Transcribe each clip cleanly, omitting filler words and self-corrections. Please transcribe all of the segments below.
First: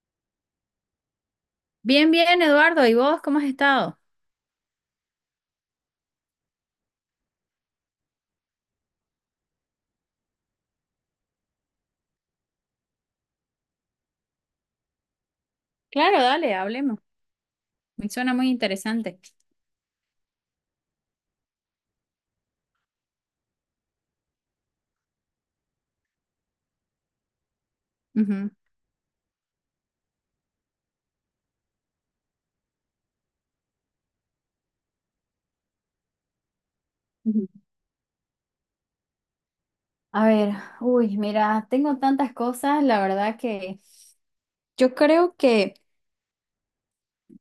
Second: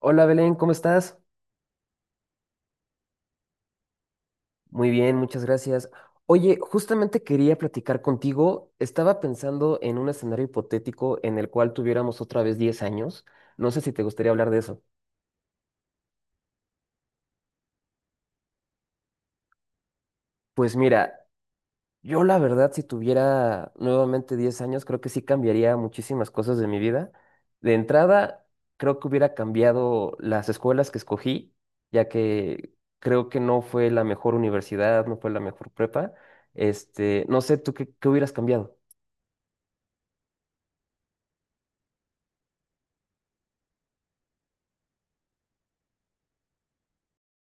Hola Belén, ¿cómo estás? Bien, bien, Eduardo. ¿Y vos cómo has estado? Muy bien, muchas gracias. Oye, justamente quería platicar contigo. Estaba pensando en un escenario hipotético en el cual tuviéramos otra vez 10 años. No sé si te gustaría hablar de eso. Claro, dale, hablemos. Me suena muy interesante. Pues mira, yo la verdad, si tuviera nuevamente 10 años, creo que sí cambiaría muchísimas cosas de mi vida. De entrada, Ujú. creo que hubiera cambiado las escuelas que escogí, ya que creo que no fue la mejor universidad, no fue la mejor prepa. No Ujú. sé, ¿tú qué hubieras cambiado? A ver, uy, mira, tengo tantas cosas, la verdad que yo creo que,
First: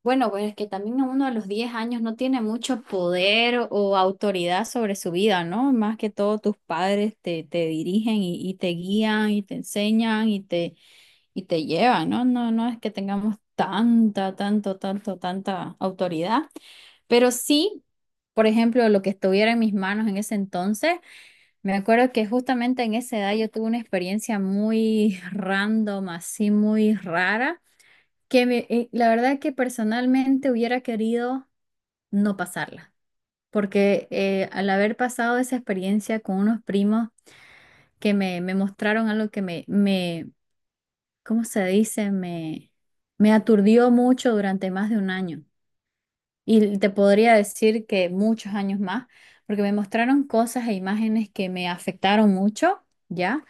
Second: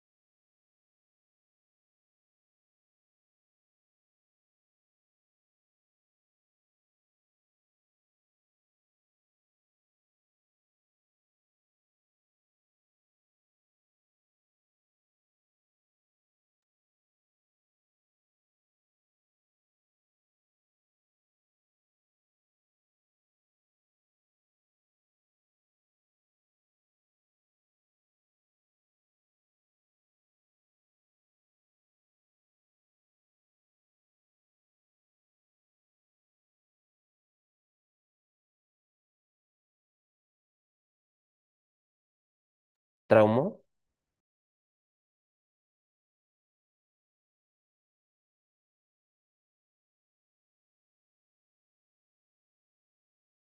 bueno, pues es que también uno a los 10 años no tiene mucho poder o autoridad sobre su vida, ¿no? Más que todo tus padres te dirigen y te guían y te enseñan y te llevan, ¿no? No, no es que tengamos tanta, tanta autoridad, pero sí, por ejemplo, lo que estuviera en mis manos en ese entonces, me acuerdo que justamente en esa edad yo tuve una experiencia muy random, así muy rara, la verdad que personalmente hubiera querido no pasarla, porque al haber pasado esa experiencia con unos primos que me mostraron algo que me, ¿cómo se dice? Me ¿Traumó? aturdió mucho durante más de un año. Y te podría decir que muchos años más, porque me mostraron cosas e imágenes que me afectaron mucho, ¿ya?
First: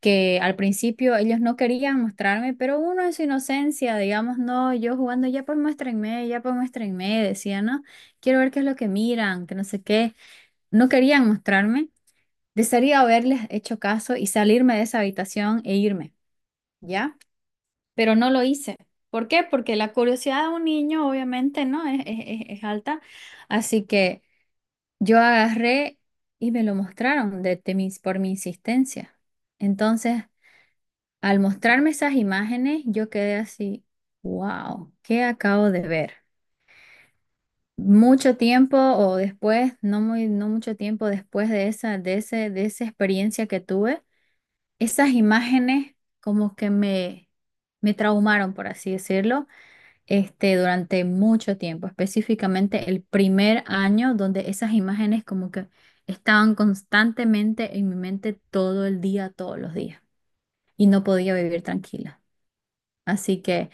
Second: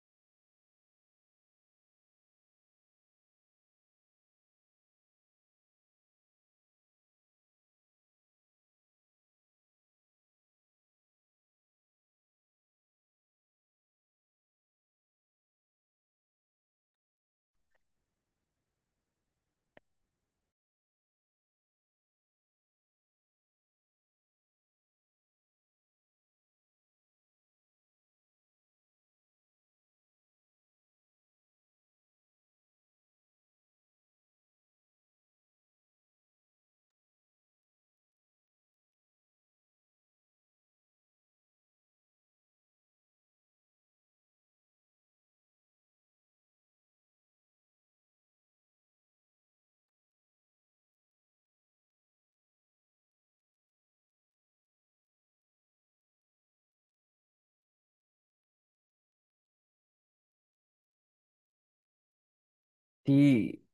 Que al principio ellos no querían mostrarme, pero uno en su inocencia, digamos, no, yo jugando, ya pues muéstrenme, decía, ¿no? Quiero ver qué es lo que miran, que no sé qué. No querían mostrarme. Desearía haberles hecho caso y salirme de esa habitación e irme, ¿ya? Pero no lo hice. ¿Por qué? Porque la curiosidad de un niño, obviamente, ¿no? Es alta. Así que yo agarré y me lo mostraron por mi insistencia. Entonces, al mostrarme esas imágenes, yo quedé así, wow, ¿qué acabo de ver? Mucho tiempo o después, no muy, no mucho tiempo después de de esa experiencia que tuve, esas imágenes como que me traumaron, por así decirlo, este, durante mucho tiempo, específicamente el primer año, donde esas imágenes como que estaban constantemente en mi mente todo el día, todos los días, y no podía vivir tranquila. Así Sí, que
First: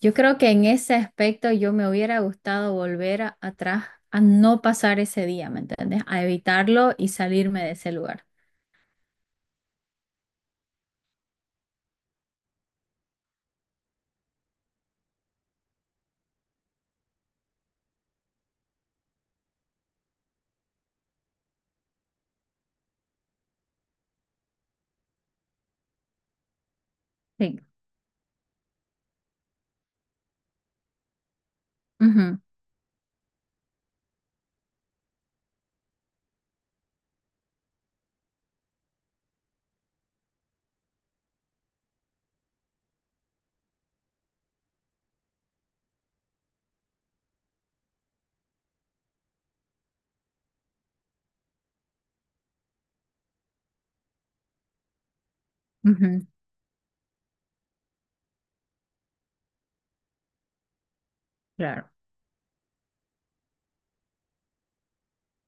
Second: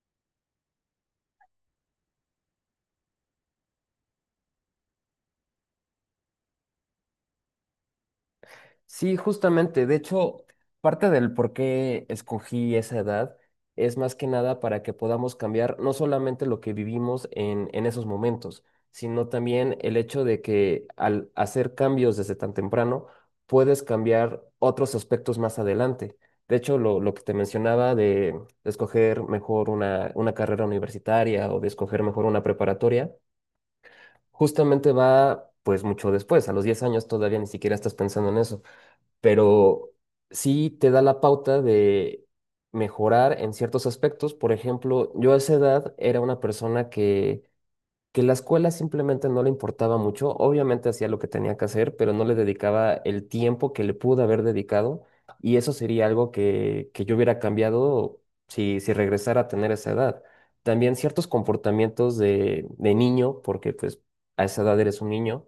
yo creo que en ese aspecto yo me hubiera gustado volver atrás a no pasar ese día, ¿me entiendes? A evitarlo y salirme de ese lugar. sí, justamente. De hecho, parte del por qué escogí esa edad es más que nada para que podamos cambiar no solamente lo que vivimos en esos momentos, sino también el hecho de que al hacer cambios desde tan temprano, puedes cambiar otros aspectos más adelante. De hecho, lo que te Sí. mencionaba de escoger mejor una carrera universitaria o de escoger mejor una preparatoria. Justamente va pues mucho después, a los 10 años todavía ni siquiera estás pensando en eso, pero sí te da la pauta de mejorar en ciertos aspectos. Por ejemplo, yo a esa edad era una persona que la escuela simplemente no le importaba mucho, obviamente hacía lo que tenía que hacer, pero no le dedicaba el tiempo que le pudo haber dedicado, y eso Ujú, sería ujú. algo que yo hubiera cambiado si regresara a tener esa edad. También ciertos Claro. comportamientos de niño, porque pues a esa edad eres un niño,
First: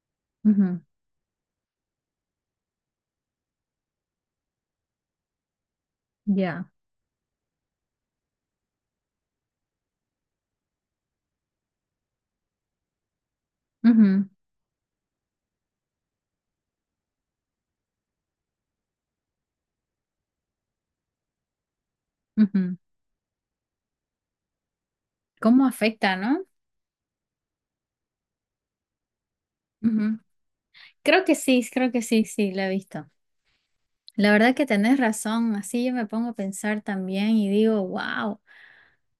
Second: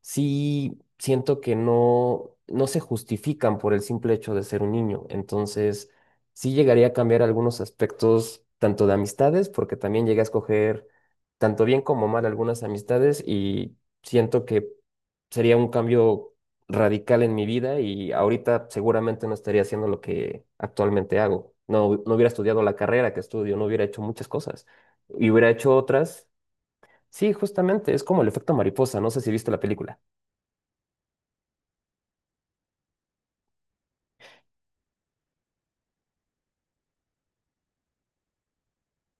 sí Ujú. siento que no, no se justifican por el simple hecho de ser un niño, entonces sí Ya. llegaría a cambiar algunos aspectos, tanto de amistades, porque también llegué a escoger tanto bien como mal algunas amistades y Ujú, siento que sería un cambio radical en mi vida, y ahorita seguramente no estaría haciendo lo que actualmente hago. No, no hubiera estudiado la ujú. carrera que estudio, no hubiera hecho muchas cosas y hubiera ¿Cómo hecho afecta, otras. no? Sí, justamente, es como el efecto mariposa, no sé si viste la película. Ujú. Creo que sí, sí, la he visto. La verdad que tenés razón, así yo me pongo a pensar también y digo, wow,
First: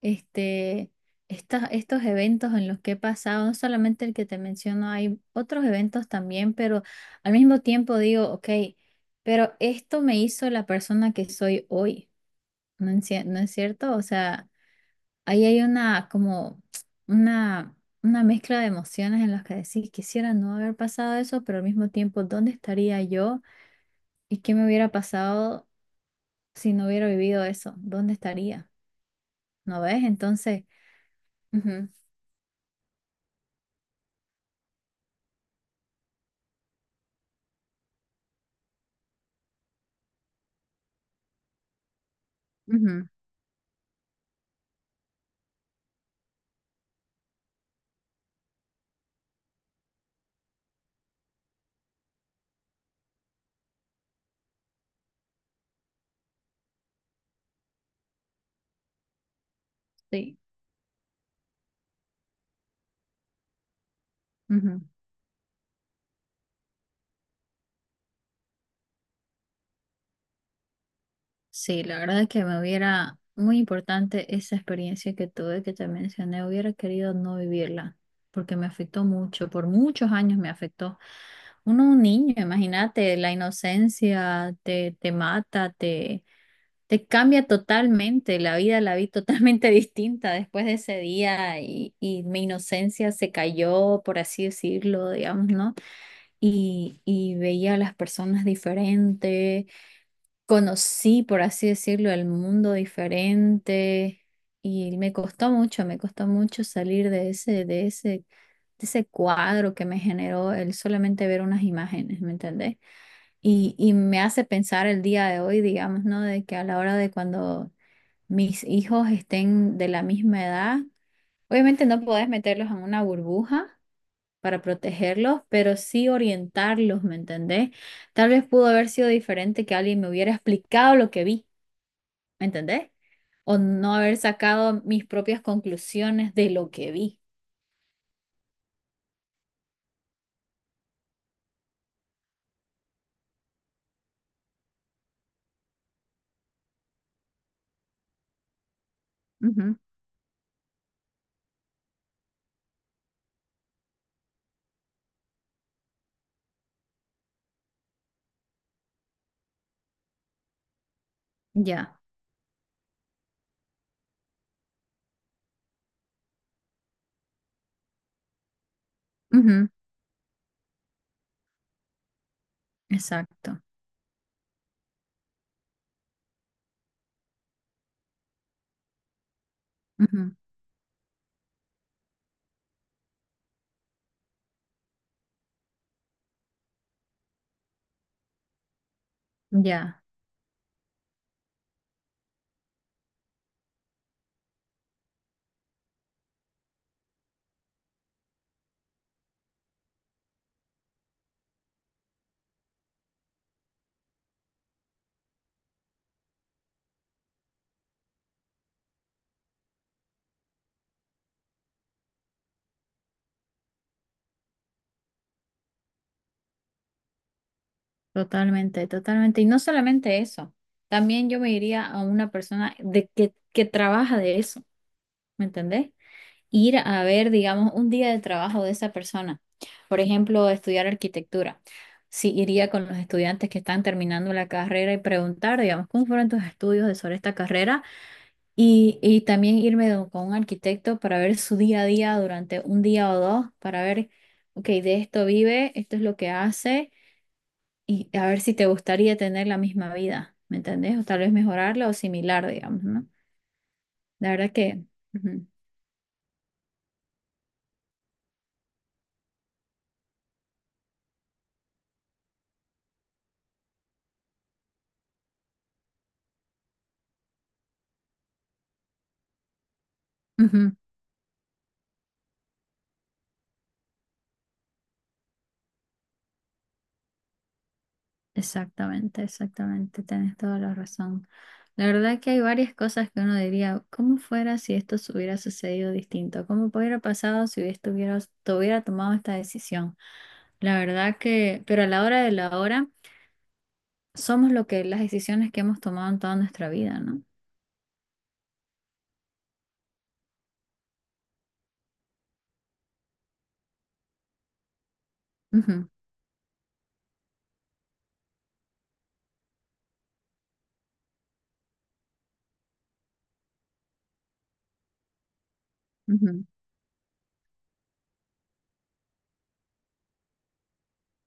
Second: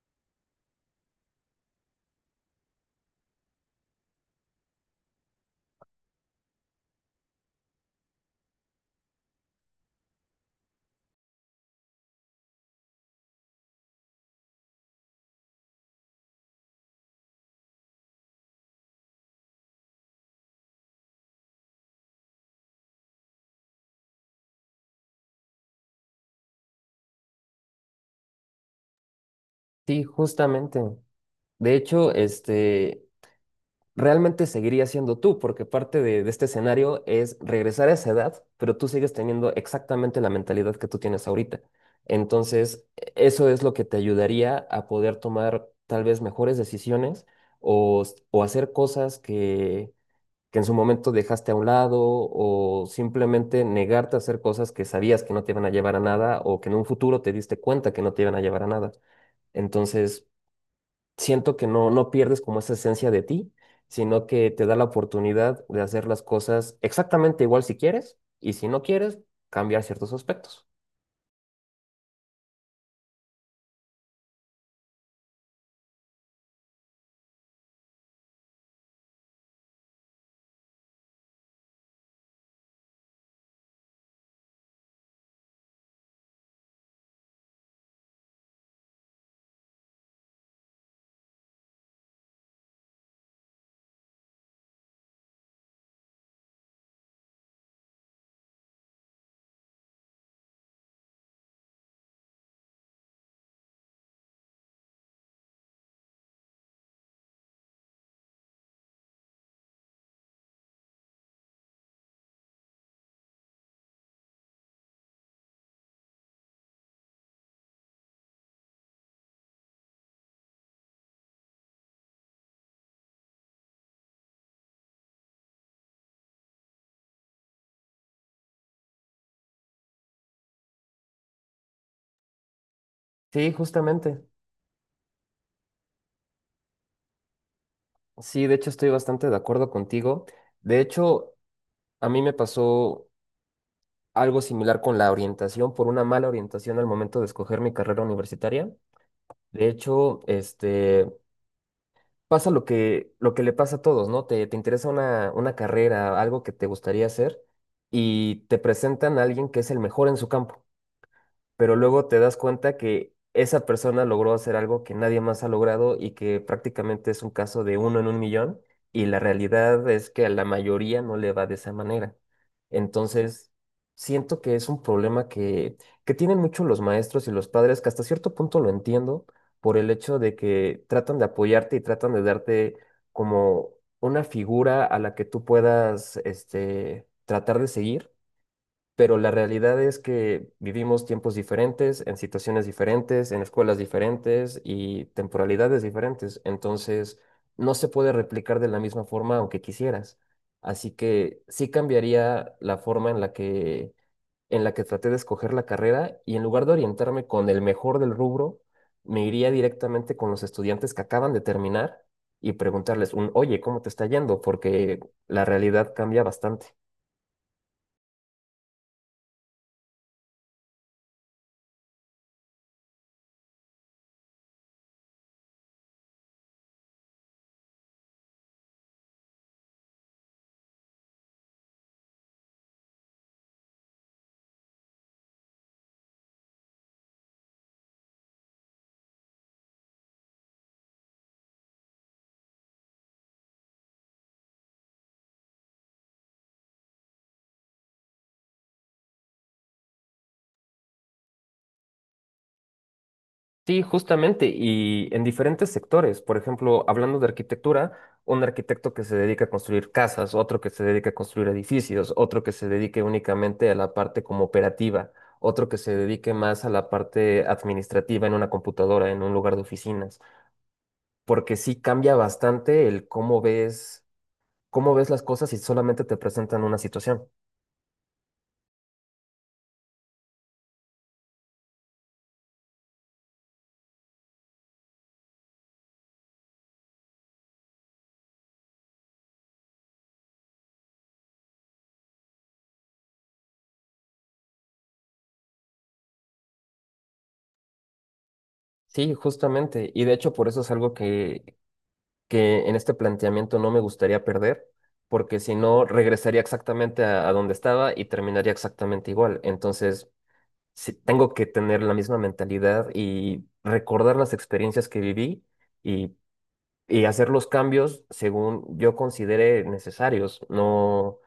este, estos eventos en los que he pasado, no solamente el que te menciono, hay otros eventos también, pero al mismo tiempo digo, ok, pero esto me hizo la persona que soy hoy, ¿no es, no es cierto? O sea, ahí hay una como una... Una mezcla de emociones en las que decís, quisiera no haber pasado eso, pero al mismo tiempo, ¿dónde estaría yo? ¿Y qué me hubiera pasado si no hubiera vivido eso? ¿Dónde estaría? ¿No Sí, ves? Entonces, justamente. De ujú, hecho, realmente seguirías siendo tú, porque parte de este escenario es regresar a esa edad, pero tú sigues teniendo exactamente la mentalidad que tú tienes ahorita. Entonces, ujú, eso es lo que te ayudaría a poder tomar tal vez mejores decisiones o hacer cosas que en su momento dejaste a un lado, o simplemente negarte a hacer cosas que sabías que no te iban a llevar a nada, o que en un futuro te diste cuenta que no te iban a llevar a nada. Entonces, sí, siento que no, no pierdes como esa esencia de ti, sino que te da ujú. la oportunidad de hacer las cosas exactamente igual si quieres, y si no quieres, cambiar ciertos aspectos. Sí, la verdad es que me hubiera, muy importante esa experiencia que tuve, que te mencioné, hubiera querido no vivirla, porque me afectó mucho, por muchos años me afectó. Uno, un niño, imagínate, la inocencia te mata, te Te cambia totalmente, la vida la vi totalmente distinta después de ese día y mi inocencia se cayó, por así decirlo, digamos, ¿no? Y veía a las personas diferentes, conocí, por así decirlo, el mundo diferente y me costó mucho salir de de ese cuadro que me generó el solamente ver unas imágenes, ¿me entendés? Y me hace pensar el día de hoy, digamos, ¿no? De que a la hora de cuando mis hijos estén de la misma edad. Obviamente no podés meterlos en una burbuja para protegerlos, pero sí orientarlos, ¿me entendés? Tal vez pudo haber sido diferente que alguien me hubiera explicado lo que vi, ¿me entendés? Sí, O no haber justamente. sacado mis propias conclusiones de lo que vi. Sí, de hecho estoy bastante de acuerdo contigo. De hecho, a mí me pasó algo similar con la orientación, por una mala orientación al momento de escoger mi carrera universitaria. De Ujú. hecho, pasa lo que le pasa a todos, ¿no? Te interesa una carrera, algo que te gustaría hacer, y te presentan a alguien que es el mejor en su campo, pero Ya, luego te das cuenta que esa persona logró hacer algo que nadie más ha logrado, y que prácticamente es un caso de uno en un millón, y la ujú, realidad es que a la mayoría no le va de esa manera. Entonces, exacto. siento que es un problema que tienen mucho los maestros y los padres, que hasta cierto punto lo entiendo por el hecho de Ujú. que tratan de apoyarte y tratan de darte como una figura a la que tú puedas, tratar de seguir, pero la realidad es Ya, que vivimos tiempos diferentes, en situaciones diferentes, en escuelas diferentes y temporalidades diferentes. Entonces, no se puede replicar de la misma forma aunque quisieras. Así que sí cambiaría la forma en la que traté de escoger la carrera, y en lugar de orientarme con el mejor del rubro, me iría directamente con los estudiantes que acaban de terminar y preguntarles un, oye, ¿cómo te está yendo? Porque la realidad cambia bastante. totalmente, totalmente. Y no solamente eso, también yo me iría a una persona que trabaja de eso, ¿me entendés? Ir a ver, digamos, un día de trabajo de esa persona. Por ejemplo, estudiar arquitectura. Sí, iría con los estudiantes que están terminando la carrera y preguntar, digamos, cómo fueron tus estudios sobre esta carrera y también irme con un arquitecto para ver su día a día durante un día o dos, para ver, ok, de esto vive, esto es lo que hace y a ver si te gustaría tener la misma vida, ¿me entendés? O tal vez mejorarla o similar, digamos, ¿no? Sí, La justamente, verdad que... y en ujú, diferentes sectores. Por ejemplo, hablando de arquitectura, un arquitecto que se dedica a construir casas, otro que se dedica a construir edificios, otro que se dedique únicamente a la parte como operativa, otro que se dedique más a la parte administrativa en una computadora, en un lugar de oficinas, ujú. porque sí cambia bastante el cómo ves las cosas si solamente te presentan una situación. Exactamente, exactamente, tenés toda la razón. La verdad que hay varias cosas que uno diría, ¿cómo fuera si esto se hubiera sucedido distinto? ¿Cómo hubiera pasado si estuviera, hubiera tomado esta decisión? La verdad que, pero a la hora de la hora, somos lo que las decisiones que hemos tomado en toda nuestra vida, ¿no? Sí, justamente, y de hecho por eso es algo que en este planteamiento no me gustaría perder, porque si no, Ujú, regresaría exactamente a donde estaba y terminaría exactamente igual. Entonces, sí, tengo que tener la misma mentalidad y recordar las experiencias que viví, y, ujú. y hacer los cambios según yo considere necesarios, no,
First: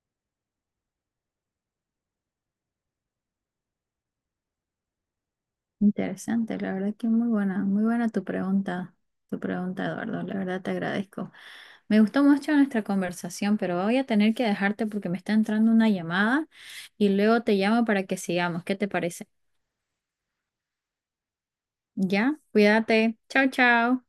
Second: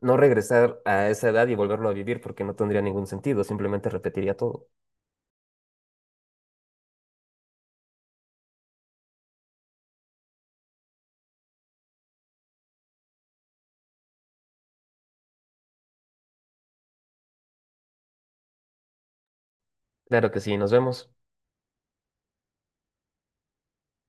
no regresar a esa edad y volverlo a vivir porque no tendría ningún sentido, simplemente repetiría todo. Interesante, la verdad que muy buena tu pregunta, Eduardo, la verdad te agradezco. Me gustó mucho nuestra conversación, pero voy a tener que dejarte porque me está entrando una llamada y luego te llamo para que sigamos. ¿Qué te parece? Claro que sí, nos vemos. Ya, cuídate. Chao, chao.